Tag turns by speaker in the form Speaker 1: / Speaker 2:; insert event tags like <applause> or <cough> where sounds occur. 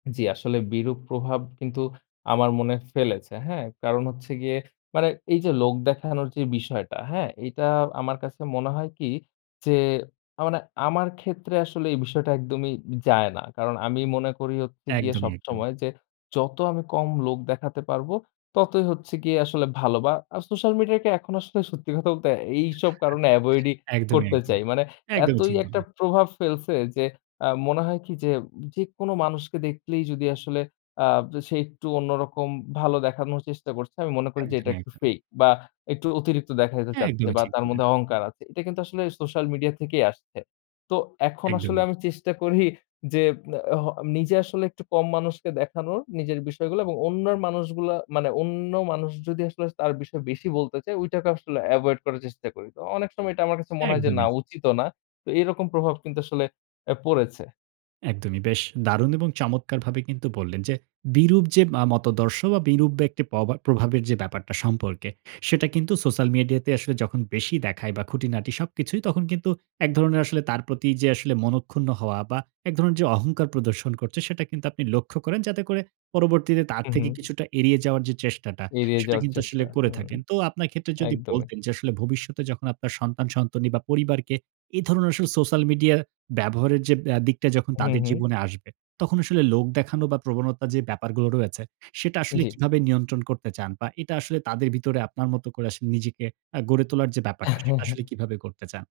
Speaker 1: জ্বি আসলে বিরূপ প্রভাব কিন্তু আমার মনে ফেলেছে, হ্যাঁ? কারণ হচ্ছে গিয়ে মানে এই যে লোক দেখানোর যে বিষয়টা, হ্যাঁ? এইটা আমার কাছে মনে হয় কি? যে আ মানে আমার ক্ষেত্রে আসলে এই বিষয়টা একদমই উম যায় না কারণ আমি মনে করি হচ্ছে গিয়ে
Speaker 2: একদমই, একদমই।
Speaker 1: সবসময় যে, "যত আমি কম লোক দেখাতে পারবো, ততই হচ্ছে গিয়ে আসলে ভালো।" বা আ social media কে এখন আসলে <scoffs> সত্যি কথা তে এইসব কারণে avoid
Speaker 2: <chuckles>
Speaker 1: ই
Speaker 2: একদমই,
Speaker 1: করতে
Speaker 2: একদমই।
Speaker 1: চাই। মানে
Speaker 2: একদমই
Speaker 1: এতই
Speaker 2: ঠিক
Speaker 1: একটা
Speaker 2: বললেন!
Speaker 1: প্রভাব ফেলছে যে আ মনে হয় কি যে, যে কোনো মানুষকে দেখলেই যদি আসলে আব সে একটু অন্যরকম ভালো দেখানোর চেষ্টা করছে। আমি মনে করি যে এটা
Speaker 2: একদমই,
Speaker 1: একটু
Speaker 2: একদমই।
Speaker 1: fake, বা একটু অতিরিক্ত দেখাইতে
Speaker 2: হ্যাঁ,
Speaker 1: চাচ্ছে
Speaker 2: একদমই
Speaker 1: বা
Speaker 2: ঠিক
Speaker 1: তার
Speaker 2: বললেন।
Speaker 1: মধ্যে অহংকার আছে। এটা কিন্তু আসলে social media থেকেই আসছে। তো এখন আসলে
Speaker 2: একদমই।
Speaker 1: আমি চেষ্টা <scoffs> করি যে অ হ নিজে আসলে একটু কম মানুষকে দেখানোর, নিজের বিষয়গুলো এবং অন্যর মানুষগুলা মানে অন্য মানুষ যদি আসলে তার বিষয়ে বেশি বলতে চায়, ঐটাকে আসলে avoid করার চেষ্টা করি। তো অনেক সময় এটা আমার কাছে মনে হয় যে, "না!
Speaker 2: একদমই!
Speaker 1: উচিতও না।" তো এরকম প্রভাব কিন্তু আসলে এ পড়েছে।
Speaker 2: একদমই। বেশ দারুণ এবং চমৎকারভাবে কিন্তু বললেন যে বিরূপ যে মা মতাদর্শ বা বিরূপ বা একটি পভা প্রভাবের যে ব্যাপারটা, সম্পর্কে, সেটা কিন্তু social media তে আসলে যখন বেশি দেখায় বা খুঁটিনাটি সবকিছুই তখন কিন্তু এক ধরণের আসলে তার প্রতি যে আসলে মনক্ষুন্ন হওয়া বা এক ধরণের যে অহংকার প্রদর্শন করছে সেটা কিন্তু আপনি লক্ষ্য করেন, যাতে করে পরবর্তীতে তার
Speaker 1: হুম,
Speaker 2: থেকে
Speaker 1: হুম।
Speaker 2: কিছুটা এড়িয়ে যাওয়ার চেষ্টাটা,
Speaker 1: এড়িয়ে
Speaker 2: সেটা
Speaker 1: যাওয়ার
Speaker 2: কিন্তু আসলে
Speaker 1: চেষ্টা
Speaker 2: করে
Speaker 1: হুম।
Speaker 2: থাকেন। তো আপনার ক্ষেত্রে যদি
Speaker 1: একদমই।
Speaker 2: বলতেন যে আসলে ভবিষ্যতে যখন আপনার সন্তান-সন্তনি বা পরিবারকে এ ধরনের আসলে social media ব্যবহারের যে ব্যা দিকটা যখন
Speaker 1: হুম,
Speaker 2: তাদের
Speaker 1: হুম।
Speaker 2: জীবনে আসবে, তখন আসলে লোক দেখানো বা প্রবণতা যে ব্যাপারগুলো রয়েছে, সেটা আসলে
Speaker 1: জ্বী।
Speaker 2: কিভাবে নিয়ন্ত্রণ করতে চান? বা এটা আসলে তাদের ভিতরে আপনার মতো করে আসলে নিজেকে আ গড়ে তোলার যে ব্যাপারটা, সেটা আসলে
Speaker 1: <chuckles>
Speaker 2: কীভাবে করতে চান?